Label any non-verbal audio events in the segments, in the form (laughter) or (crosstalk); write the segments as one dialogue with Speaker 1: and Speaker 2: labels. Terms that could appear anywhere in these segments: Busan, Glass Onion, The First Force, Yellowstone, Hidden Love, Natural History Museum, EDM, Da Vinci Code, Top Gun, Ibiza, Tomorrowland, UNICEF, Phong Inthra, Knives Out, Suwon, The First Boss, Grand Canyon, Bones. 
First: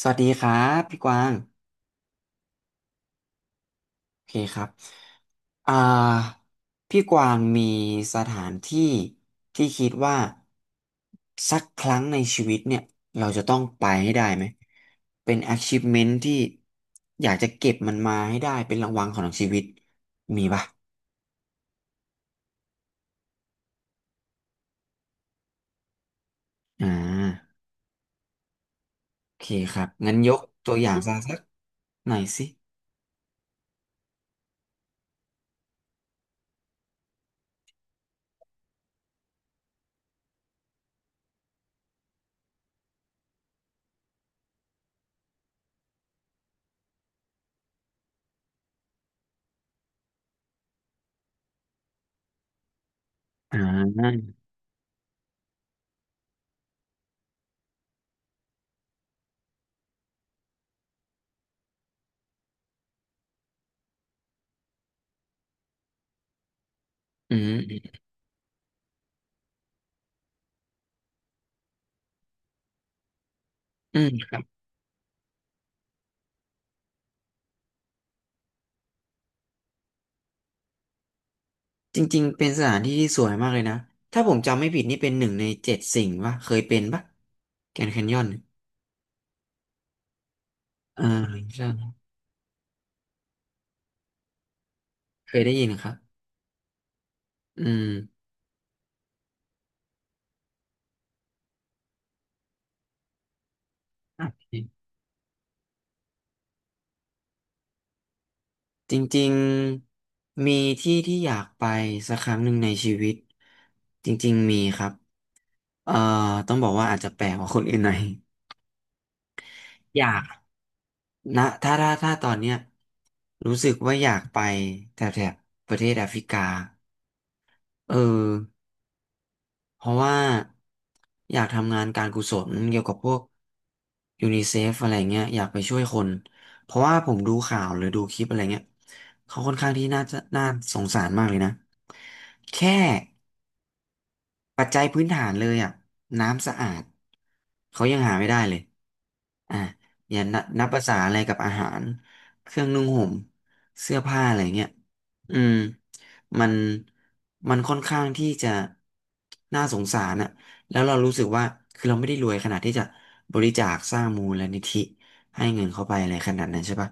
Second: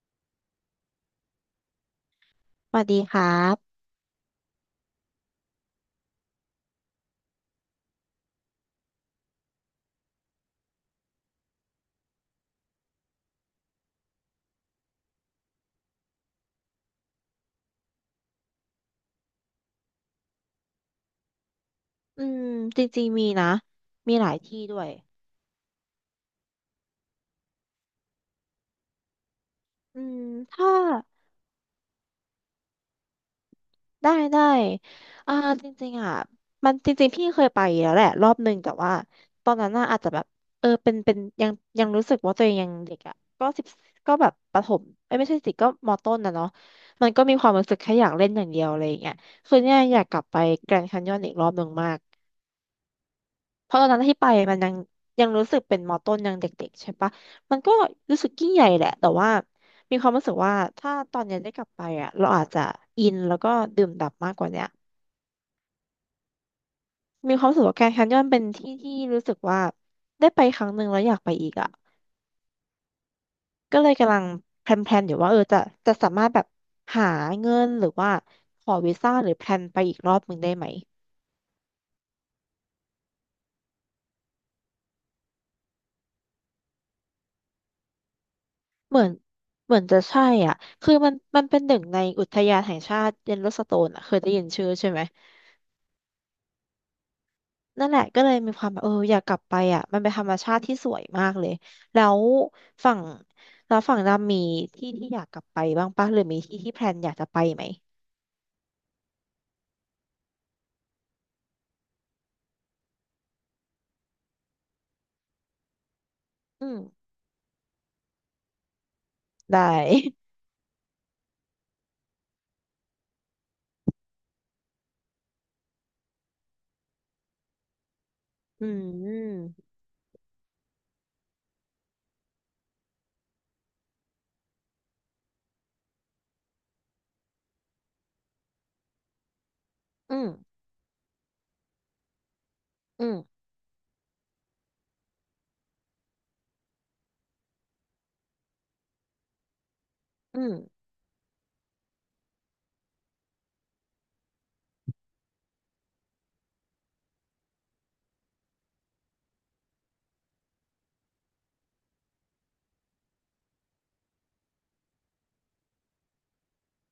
Speaker 1: สวัสดีครับพี่กวาง
Speaker 2: สวัสดีครับ
Speaker 1: โอเคครับอ่าพี่กวางมีสถานที่ที่คิดว่าสักครั้งในชีวิตเนี่ยเราจะต้องไปให้ได้ไหมเป็น achievement ที่อยากจะเก็บมันมาให้ได้เป็นรางวัลของชีวิตมีป่ะ
Speaker 2: อืมจริงๆมีนะ มีหลายที่ด้วย
Speaker 1: อ่าโอเคครับ
Speaker 2: อื
Speaker 1: งั้น
Speaker 2: ม
Speaker 1: ยก
Speaker 2: ถ้า
Speaker 1: ตัวอย่างซะสักหน่อยสิ
Speaker 2: ได้อ่าจริงๆอ่ะมันจริงๆพี่เคยไปแล้วแหละรอบหนึ่งแต่ว่าตอนนั้นน่ะอาจจะแบบเป็นยังยังรู้สึกว่าตัวเองยังเด็กอ่ะก็สิบก็แบบประถมเอ้ยไม่ใช่สิก็มอต้นนะเนาะมันก็มีความรู้สึกแค่อยากเล่นอย่างเดียวอะไรอย่างเงี้ยคือเนี่ยอยากกลับไปแกรนด์แคนยอนอีกรอบหนึ่งมาก
Speaker 1: อ่
Speaker 2: เพราะตอนนั้นที่ไป
Speaker 1: า
Speaker 2: มันยังยังรู้สึกเป็นมอต้นยังเด็กๆใช่ปะมันก็รู้สึกยิ่งใหญ่แหละแต่ว่ามีความรู้สึกว่าถ้าตอนเนี้ยได้กลับไปอ่ะเราอาจจะอินแล้วก็ดื่มด่ำมากกว่าเนี้ยมี
Speaker 1: อื
Speaker 2: ความ
Speaker 1: ม
Speaker 2: รู้สึก
Speaker 1: อื
Speaker 2: ว่าแกรนด์
Speaker 1: ม
Speaker 2: แคนยอนเป็นที่ที่รู้สึกว่าได้ไปครั้งหนึ่งแล้วอยากไปอีกอ่ะก็เลย
Speaker 1: อืม
Speaker 2: กำลัง
Speaker 1: ครับ
Speaker 2: แพลนอยู่ว่าเออจะสามารถแบบหาเงินหรือว่าขอวีซ่าหรือแพลนไปอีกรอบหนึ่งได้ไหม
Speaker 1: จริงๆเป็นสถานที่ที่สวยมากเลยนะถ้าผมจำไม่ผิดนี่เป็นหนึ่งในเจ็ดสิ่งปะเคยเป็นปะแกรนด์แคนยอน
Speaker 2: เหมือนเหมือนจะใช่อ่ะคือ
Speaker 1: อ่า
Speaker 2: มันเป็น
Speaker 1: ใช่
Speaker 2: หนึ่งในอุทยานแห่งชาติเยลโลสโตนอ่ะเคยได้ยินชื่อใช่ไหม
Speaker 1: เคยได้ยินครับอืม
Speaker 2: นั่นแหละก็เลยมีความแบบเอออยากกลับไปอ่ะมันเป็นธรรมชาติที่สวยมากเลยแล้วฝั่งแล้วฝั่ง
Speaker 1: โอ่ะ
Speaker 2: ดำมีที่ที่อยากกลับไปบ้างปะหรือมีที่ที่แพลนอยากจะไปไหม
Speaker 1: จริงๆมีที่ที่อยากไปสักครั้งหนึ่งในชีวิตจริงๆมีครับเอ่อต้องบ
Speaker 2: อื
Speaker 1: อก
Speaker 2: ม
Speaker 1: ว่าอาจจะแปลกกว่าคนอื่นหน่อย
Speaker 2: ได้
Speaker 1: (laughs) อยากนะถ้าตอนเนี้ยรู้สึกว่าอยากไปแถบประเทศแอฟริกาเออ
Speaker 2: (laughs) อืม
Speaker 1: เพราะว่าอยากทำงานการกุศลเกี่ยวกับพวกยูนิเซฟอะไรเงี้ยอยากไปช่วยคนเพราะว่าผมดูข่าวหรือดูคลิปอะไรเงี้ยเขาค่อนข้างที่น่า
Speaker 2: อื
Speaker 1: จะ
Speaker 2: ม
Speaker 1: น่าสงสารมากเลยนะแค่
Speaker 2: อืม
Speaker 1: ปัจจัยพื้นฐานเลยอ่ะน้ำสะอาดเขายังหาไม่ได้เลยอ่ะอย่านั
Speaker 2: อื
Speaker 1: บ
Speaker 2: ม
Speaker 1: นับภาษาอะไรกับอาหารเครื่องนุ่งห่มเสื้อผ้าอะไรเงี้ยอืมมันมันค่อนข้างที่จะน่าสงสารอะแล้วเรารู้สึกว่าคือเราไม่ได้รวยขนาดที่จะบริจาคสร้างมูลนิธิให้เงินเข้าไปอะไรขนาดนั้นใช่ปะ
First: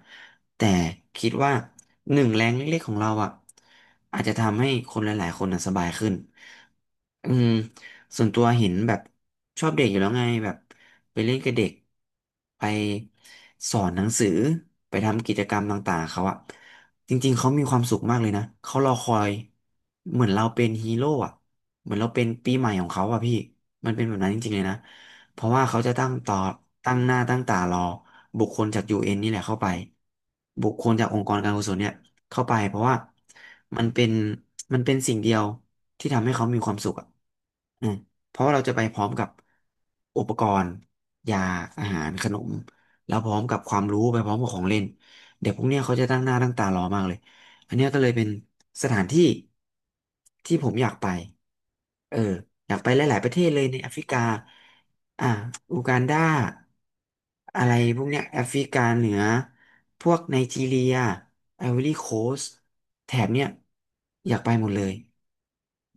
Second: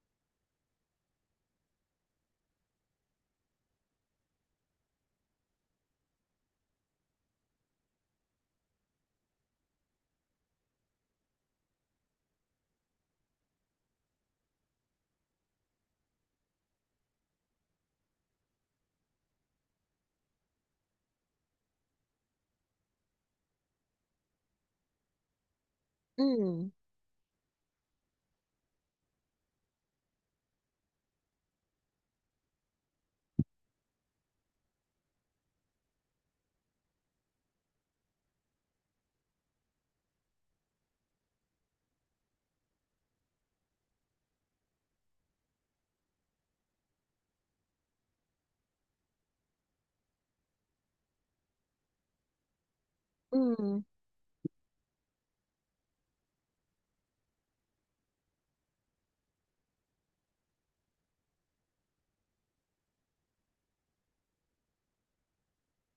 Speaker 1: แต่คิดว่าหนึ่งแรงเล็กๆของเราอะอาจจะทำให้คนหลายๆคนอะสบายขึ้น อืมส่วนตัวเห็นแบบชอบเด็กอยู่แล้วไงแบบไปเล่นกับเด็กไปสอนหนังสือไปทำกิจกรรมต่างๆเขาอะจริงๆเขามีความสุขมากเลยนะเขารอคอยเหมือนเราเป็นฮีโร่อะเหมือนเราเป็นปีใหม่ของเขาอะพี่มันเป็นแบบนั้นจริงๆเลยนะเพราะว่าเขาจะ
Speaker 2: อืม
Speaker 1: ตั้งหน้าตั้งตารอบุคคลจากยูเอ็นนี่แหละเข้าไปบุคคลจากองค์กรการกุศลเนี่ย เข้าไปเพราะว่ามันเป็นมันเป็นสิ่งเดียวที่ทำให้เขามีความสุขอ่ะอืมเพราะว่าเราจะไปพร้อมกับอุปกรณ์ยาอาหารขนมแล้วพร้อมกับความรู้ไปพร้อมกับของเล่นเด็กพวกเนี้ยเขาจะตั้งหน้าตั้งตารอมากเลยอันเนี้ยก็เลยเป็นสถานที่ที่ผมอยากไปเอออยากไปหลายๆประเท
Speaker 2: อื
Speaker 1: ศ
Speaker 2: ม
Speaker 1: เล
Speaker 2: อื
Speaker 1: ยในแอฟ
Speaker 2: ม
Speaker 1: ริกาอ่าอูกันดาอะไรพวกเนี้ยแอฟริกาเหนือ พวกไนจีเรียไอวอรี่โคสต์แถบเนี้ยอยากไปหมดเลย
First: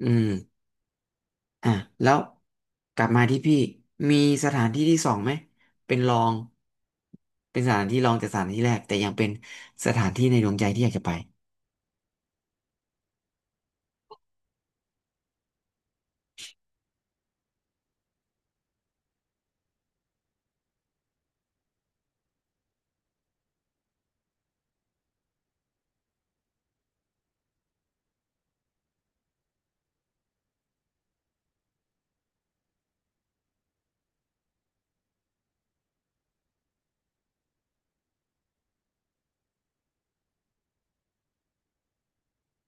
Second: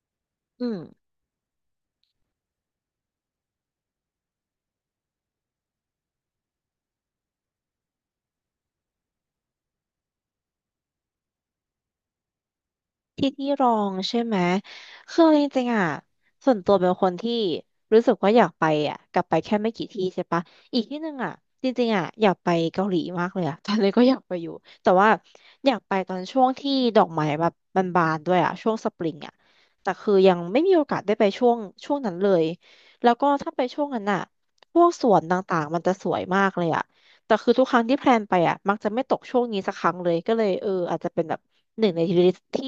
Speaker 1: อืม
Speaker 2: อืม
Speaker 1: อ่ะแล้วกลับมาที่พี่ มีสถานที่ที่สองไหม เป็นรอง เป็นสถานที่รองจากสถานที่แรก แต่ยังเป็นสถานที่ในดวงใจที่อยากจะไป
Speaker 2: ที่ที่รองใช่ไหมคือจริงๆอ่ะส่วนตัวเป็นคนที่รู้สึกว่าอยากไปอ่ะกลับไปแค่ไม่กี่ที่ใช่ปะอีกที่หนึ่งอ่ะจริงๆอ่ะอยากไปเกาหลีมากเลยอ่ะ (laughs) ตอนนี้ก็อยากไปอยู่แต่ว่าอยากไปตอนช่วงที่ดอกไม้แบบบานด้วยอ่ะช่วงสปริงอ่ะแต่คือยังไม่มีโอกาสได้ไปช่วงช่วงนั้นเลยแล้วก็ถ้าไปช่วงนั้นอ่ะพวกสวนต่างๆมันจะสวยมากเลยอ่ะแต่คือทุกครั้งที่แพลนไปอ่ะมักจะไม่ตกช่วงนี้สักครั้งเลยก็เลยเอออาจจะเป็นแบบหนึ่งในลิสที่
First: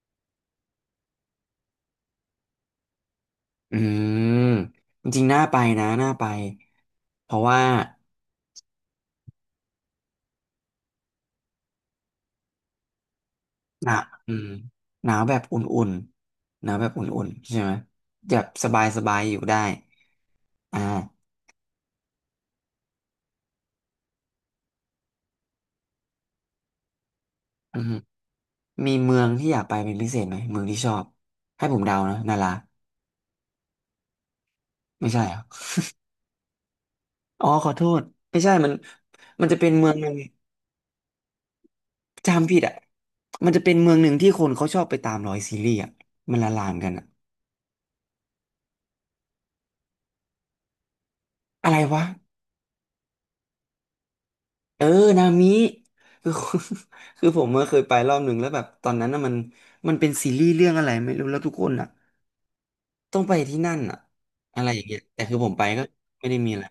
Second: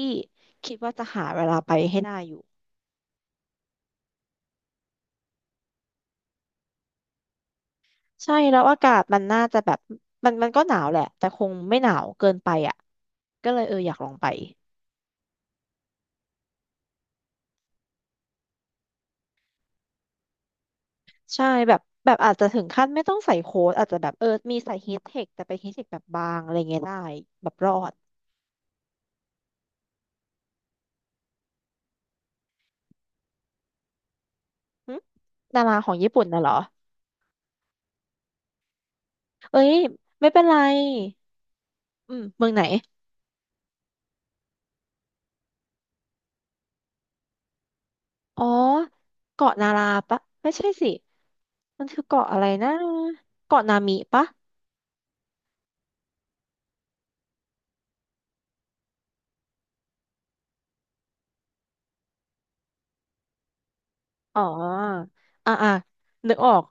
Speaker 2: คิดว่าจะหาเวลาไปให้ได้อยู่
Speaker 1: อืม จริงๆน่าไปนะ น่าไป เพราะว่า
Speaker 2: ใช่แล้วอากาศมันน่าจะแบบมันก็หนาวแหละแต่คงไม่หนาวเกินไปอ่ะก็เลยเออ
Speaker 1: ห
Speaker 2: อ
Speaker 1: นา
Speaker 2: ยาก
Speaker 1: ว
Speaker 2: ลองไป
Speaker 1: อืมหนาวแบบอุ่นๆหนาวแบบอุ่นๆใช่ไหมแบบสบายๆ อยู่ได้อ่า
Speaker 2: ใช่แบบอาจจะถึงขั้นไม่ต้องใส่โค้ทอาจจะแบบเออมีใส่ฮีทเทคแต่เป็นฮีทเทคแบบบางอะไรเงี้ยได้แบบรอ
Speaker 1: อืม
Speaker 2: ด
Speaker 1: มีเมืองที่อยากไปเป็นพิเศษไหมเมืองที่ชอบให้ผมเดานะนารา
Speaker 2: หึ
Speaker 1: ไม่ใช่เหรอ
Speaker 2: ดาราของญี่ปุ่นน่ะเหรอ
Speaker 1: อ๋อขอโทษไม่ใช่มันมันจะ
Speaker 2: เอ้
Speaker 1: เป็น
Speaker 2: ย
Speaker 1: เมืองหนึ่ง
Speaker 2: ไม่เป็นไรอืมเมื
Speaker 1: จำ
Speaker 2: อง
Speaker 1: ผิ
Speaker 2: ไหน
Speaker 1: ดอ่ะมันจะเป็นเมืองหนึ่งที่คนเขาชอบไปตามรอยซีรีส์อ่ะมันละลานกันอ่ะ
Speaker 2: อ๋อเกาะนาราปะไม่ใช่สิ
Speaker 1: อะไร
Speaker 2: มันคื
Speaker 1: วะ
Speaker 2: อเกาะอะไรนะเกาะนามิปะ
Speaker 1: เออนามิคือ (laughs) คือผมเมื่อเคยไปรอบหนึ่งแล้วแบบตอนนั้นน่ะมันมันเป็นซีรีส์เรื่องอะไรไม่รู้แล้วทุกคนอ่ะต้องไปที่นั่นอ่ะ
Speaker 2: อ๋
Speaker 1: อะไรอย่างเงี้ย
Speaker 2: อ
Speaker 1: แต่คือผม
Speaker 2: อ่า
Speaker 1: ไป
Speaker 2: อ่า
Speaker 1: ก็ไม่
Speaker 2: นึ
Speaker 1: ได้
Speaker 2: กอ
Speaker 1: มี
Speaker 2: อ
Speaker 1: อะ
Speaker 2: ก
Speaker 1: ไร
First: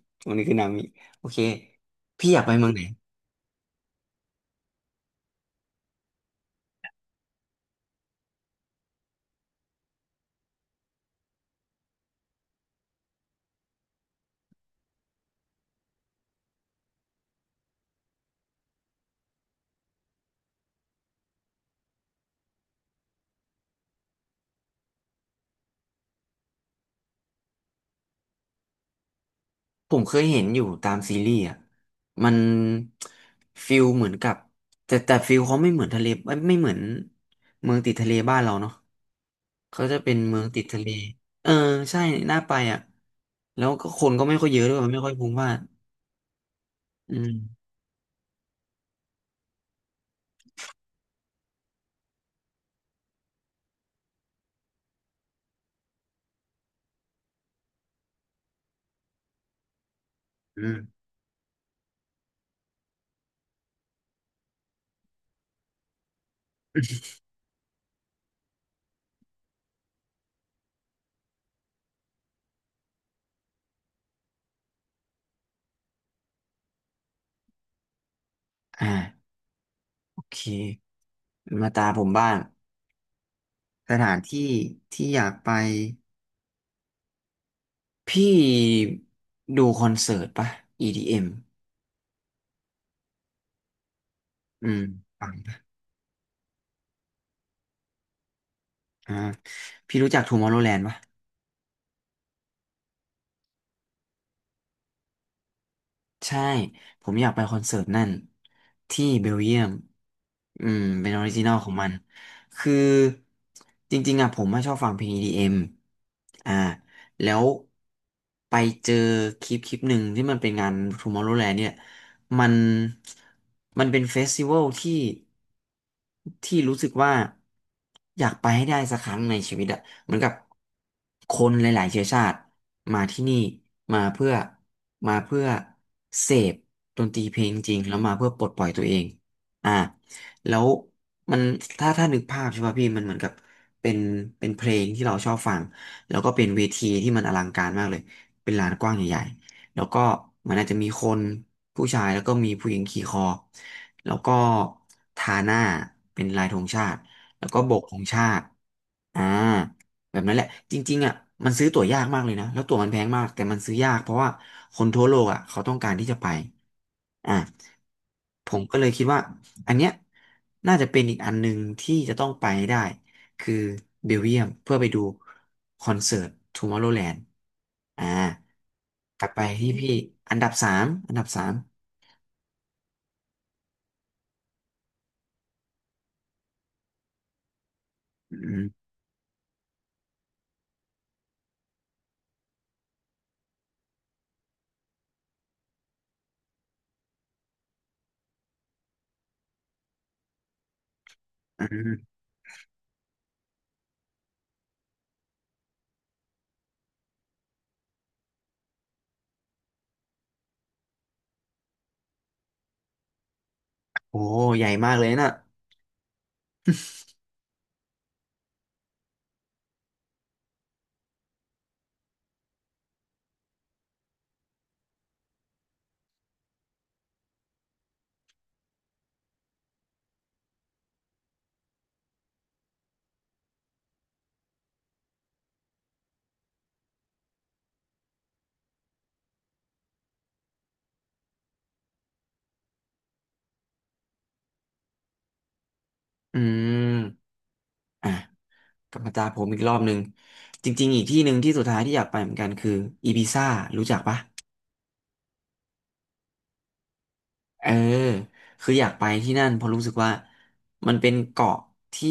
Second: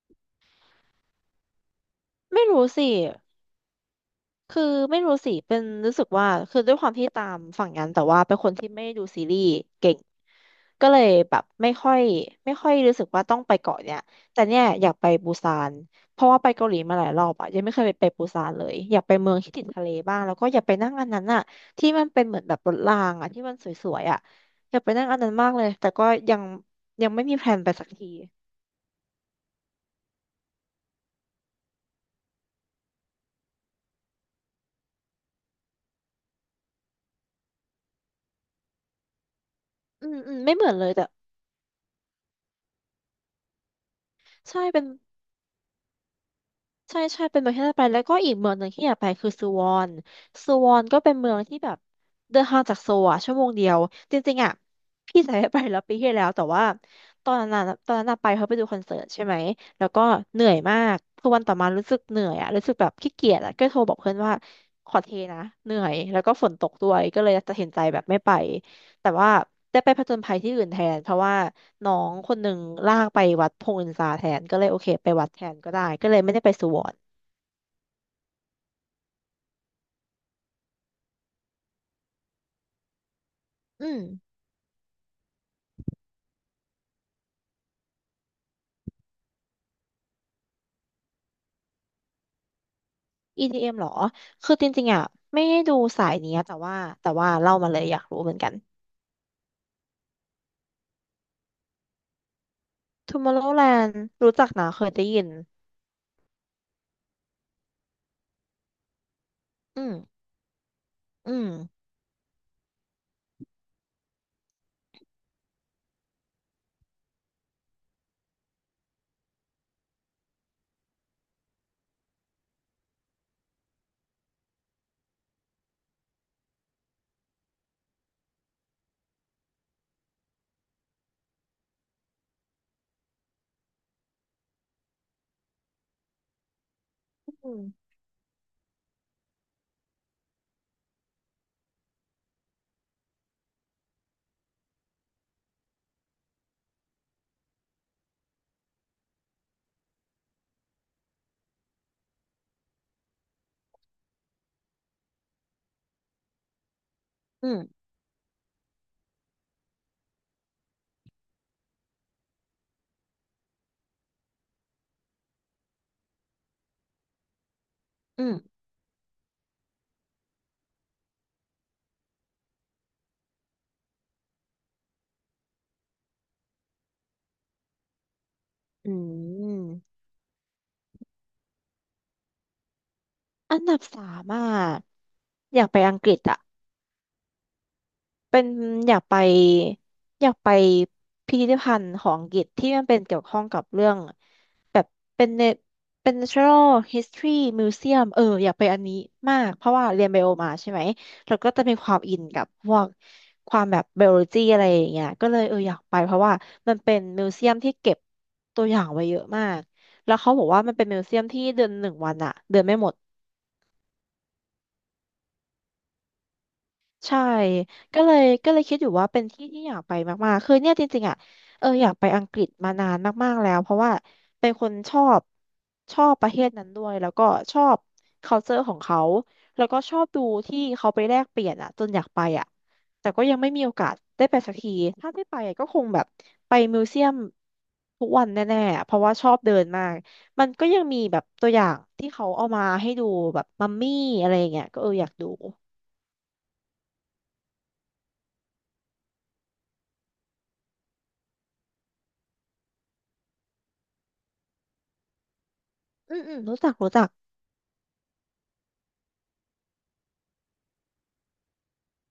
Speaker 1: (laughs) วันนี้คือนามิโอเคพี่อยา
Speaker 2: ไม่
Speaker 1: กไป
Speaker 2: รู้
Speaker 1: เมืองไหน
Speaker 2: สิคือไม่รู้สิเป็นรู้สึกว่าคือด้วยความที่ตามฝั่งนั้นแต่ว่าเป็นคนที่ไม่ดูซีรีส์เก่งก็เลยแบบไม่ค่อยรู้สึกว่าต้องไปเกาะเนี่ยแต่เนี่ยอยากไปปูซานเพราะว่าไปเกาหลีมาหลายรอบอะยังไม่เคยไปปูซานเลยอยากไปเมืองที่ติดทะเลบ้างแล้วก็อยากไปนั่งอันนั้นอะที่มันเป็นเหมือนแบบรถรางอะที่มันสวยอะอยากไปนั่งอันนั้นมากเลยแต่ก็ยังยังไม่มีแพลนไปสักที
Speaker 1: ผมเคยเห็นอยู่ตามซีรีส์อ่ะมันฟิลเหมือนกับแต่ฟิลเขาไม่เหมือนทะเลไม่เหมือนเมืองติดทะเลบ้านเราเนาะเขาจะ
Speaker 2: อื
Speaker 1: เป็น
Speaker 2: มอื
Speaker 1: เมื
Speaker 2: ม
Speaker 1: อง
Speaker 2: ไม่
Speaker 1: ติ
Speaker 2: เห
Speaker 1: ด
Speaker 2: มือน
Speaker 1: ทะ
Speaker 2: เล
Speaker 1: เล
Speaker 2: ยแต่
Speaker 1: เออใช่น่าไปอ่ะแล้วก็คนก็ไม่ค่อยเย
Speaker 2: ใช่
Speaker 1: อะด้วย
Speaker 2: เป็น
Speaker 1: มันไม่ค่อยพลุกพล่าน
Speaker 2: ใช่
Speaker 1: อื
Speaker 2: ใช่
Speaker 1: ม
Speaker 2: เป็นเมืองที่น่าไปแล้วก็อีกเมืองหนึ่งที่อยากไปคือซูวอนซูวอนก็เป็นเมืองที่แบบเดินทางจากโซลอะชั่วโมงเดียวจริงๆอะพี่สายไปแล้วปีที่แล้วแต่ว่าตอนนั้นอะไปเขาะไปดูคอนเสิร์ตใช่ไหมแล้วก็เหนื่อย
Speaker 1: อื
Speaker 2: มาก
Speaker 1: ม
Speaker 2: คือวันต่อมารู้สึกเหนื่อยอะรู้สึกแบบขี้เกียจอะก็โทรบอกเพื่อนว่าขอเทนะเหนื่อยแล้วก็ฝนตกด้วยก็เลยตัดสินใจแบบไม่ไปแต่ว่าได้ไปผจญภัยที่อื่นแทนเพราะว่า น้องคนหนึ่งลากไปวัดพงศ์อินทราแทนก็เลยโอเคไปวัดแทนก็ได้ก็เลยไม่ได้ไปสุวรรณ
Speaker 1: อ่าโอเคมาตาผมบ้าง
Speaker 2: อื
Speaker 1: ส
Speaker 2: ม
Speaker 1: ถานที่ที่อยากไปพี่ดูคอนเสิร์ตปะ EDM
Speaker 2: EDM เอ็มเหรอคือ
Speaker 1: อม
Speaker 2: จ
Speaker 1: อืม
Speaker 2: ริงๆอ่ะไม่ได้ดูสายเนี้ยแต่ว่าเล่ามาเลยอยากรู้เหมือนกัน
Speaker 1: อ่าพี่รู้จัก Tomorrowland ปะ
Speaker 2: Tomorrowland รู้จักนะเคยได้ยิน
Speaker 1: ใช่ผมอยากไปคอนเสิร์ตนั่นที่เบลเยียม
Speaker 2: อืม
Speaker 1: อืมเป็นออริ
Speaker 2: อื
Speaker 1: จิ
Speaker 2: ม
Speaker 1: นอลของมันคือจริงๆอ่ะผมไม่ชอบฟังเพลง EDM อมอ่าแล้วไปเจอคลิปหนึ่งที่มันเป็นงาน Tomorrowland เนี่ย มันมันเป็นเฟสติวัลที่รู้สึกว่าอยากไปให้ได้สักครั้งในชีวิตอะเหมือนกับคนหลายๆเชื้อชาติมาที่นี่มาเพื่อมาเพื่อเสพดนตรีเพลง
Speaker 2: อื
Speaker 1: จริง
Speaker 2: ม
Speaker 1: แล้วมาเพื่อปลดปล่อยตัวเองอ่าแล้วมันถ้านึกภาพใช่ป่ะพี่มันเหมือนกับเป็นเป็นเพลงที่เราชอบฟังแล้วก็เป็นเวทีที่มันอลังการมากเลยเป็นลานกว้างใหญ่ แล้วก็มันอาจจะมีคนผู้ชายแล้วก็มีผู้หญิงขี่คอแล้วก็ทาหน้าเป็นลายธงชาติแล้
Speaker 2: อื
Speaker 1: วก็โบก
Speaker 2: ม
Speaker 1: ธงชาติอ่าแบบนั้นแหละจริงๆอ่ะมันซื้อตั๋วยากมากเลยนะแล้วตั๋วมันแพงมากแต่มันซื้อยากเพราะว่าคนทั่วโลกอ่ะเขาต้องการที่จะไปอ่า
Speaker 2: อืม
Speaker 1: ผมก็เลยคิดว่าอันเนี้ยน่าจะเป็นอีกอันหนึ่งที่จะต้องไปให้ได้ คือเบลเยียมเพื่อไปดูคอนเสิร์ตทูมอร์โ o แลนด์อ่า
Speaker 2: อื
Speaker 1: กลับไปที่พี่
Speaker 2: ม
Speaker 1: อันดับสาม
Speaker 2: อันดับสามอ่ะอยากไปอังกฤษอ่ะ
Speaker 1: อื
Speaker 2: เป็น
Speaker 1: ม
Speaker 2: อยากไปอยากไปพิพิธภัณฑ์ของอังกฤษที่มันเป็นเกี่ยวข้องกับเรื่องแบบเป็นเนเป็น Natural History Museum เอออยากไปอันนี้มากเพราะว่าเรียนไบโอมาใช่ไหมแล้วก็จะ
Speaker 1: อื
Speaker 2: มีความ
Speaker 1: ม
Speaker 2: อินกับพวกความแบบไบโอโลจีอะไรอย่างเงี้ยก็เลยเอออยากไปเพราะว่ามันเป็นมิวเซียมที่เก็บตัวอย่างไว้เยอะมากแล้วเขาบอกว่ามันเป็นมิวเซียมที่เดือนหนึ่งวันอะเดินไม่หมด
Speaker 1: โอ้ใหญ่มากเลยนะ
Speaker 2: ใช่ก็เลยคิดอยู่ว่าเป็นที่ที่อยากไปมากๆคือเนี่ยจริงๆอ่ะเอออยากไปอังกฤษมานานมากๆแล้วเพราะว่าเป็นคนชอบประเทศนั้นด้วยแล้วก็ชอบ culture ของเขาแล้วก็ชอบดูที่เขาไปแลกเปลี่ยนอ่ะจนอยากไปอ่ะแต่ก็ยังไม่มีโอกาสได้ไปสักทีถ้าได้ไปอะก็คงแบบไปมิวเซียมทุกวันแน่ๆอะเพราะว่าชอบเดินมากมันก็ยังมีแบบตัวอย่างที่เขาเอามาให้ดูแบบมัมมี่อะไรอย่างเงี้ยก็เอออยากดู
Speaker 1: อืมอ่ะกลับมาตาผมอีกรอบหนึ่งจริงๆอีกที่หนึ่งที่สุดท้ายที่อยากไปเหมือนกันคืออีบิซ่ารู้จักปะ
Speaker 2: อืมอืมรู้จัก
Speaker 1: เออคืออยากไปที่นั่นเพราะรู้สึกว่ามันเป็นเกาะที่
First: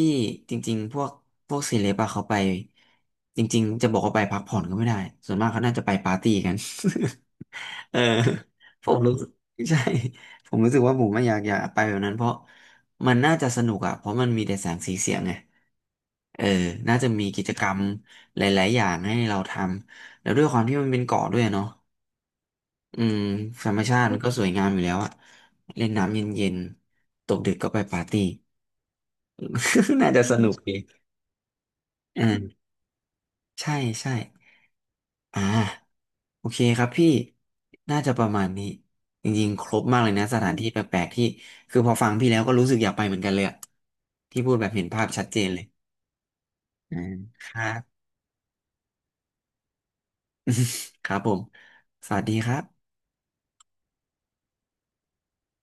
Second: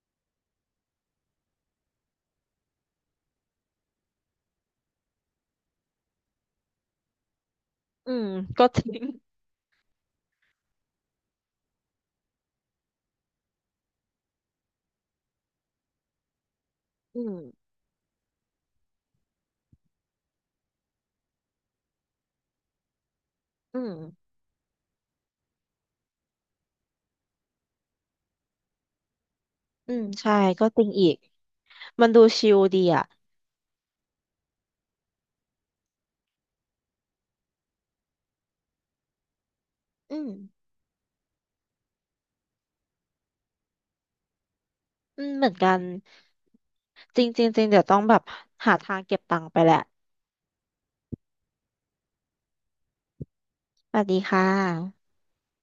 Speaker 1: จริงๆพวกเซเลบอะเขาไปจริงๆจะบอกว่าไปพักผ่อนก็ไม่ได้ส่วนมากเขาน่าจะไปปาร์ตี้กัน (laughs) เออ
Speaker 2: อืมก็
Speaker 1: ผม
Speaker 2: ทิ้ง
Speaker 1: รู้สึกใช่ผมรู้สึกว่าผมไม่อยากอยากไปแบบนั้นเพราะมันน่าจะสนุกอะเพราะมันมีแต่แสงสีเสียงไงเออน่าจะ
Speaker 2: อื
Speaker 1: มี
Speaker 2: ม
Speaker 1: กิจกรรมหลายๆอย่างให้เราทำแล้วด้วยความที่มันเป็นเกาะด้วยเนาะ อืมธรร
Speaker 2: อื
Speaker 1: มชาติมั
Speaker 2: ม
Speaker 1: นก็สวยงามอยู่แล้วอะเล่นน้ำเย็นๆตกดึกก็ไปปาร์ตี้
Speaker 2: อื
Speaker 1: (laughs)
Speaker 2: ม
Speaker 1: น่าจะ
Speaker 2: ใช่
Speaker 1: สนุก
Speaker 2: ก็
Speaker 1: ดี
Speaker 2: จริงอีกมันดู
Speaker 1: อ่า
Speaker 2: ชิลดีอ่ะ
Speaker 1: ใช่ใช่อ่าโอเคครับพี่น่าจะประมาณนี้จริงๆครบมากเลย
Speaker 2: อื
Speaker 1: นะ
Speaker 2: ม
Speaker 1: สถานที่แปลกๆที่คือพอฟังพี่แล้วก็รู้สึกอยากไปเหมือนกันเลยอะที่พูดแบบเห็นภาพ
Speaker 2: อื
Speaker 1: ชัด
Speaker 2: ม
Speaker 1: เจ
Speaker 2: เห
Speaker 1: น
Speaker 2: มือน
Speaker 1: เลย
Speaker 2: กัน
Speaker 1: อ่า
Speaker 2: จริงจริ
Speaker 1: ค
Speaker 2: งจ
Speaker 1: รั
Speaker 2: ริงเดี๋ยวต้อง
Speaker 1: บ
Speaker 2: แบบหาทางเก็บตังค์ไปแหละ
Speaker 1: ครับผมสวัสดีครับ
Speaker 2: สวัสดีค่ะ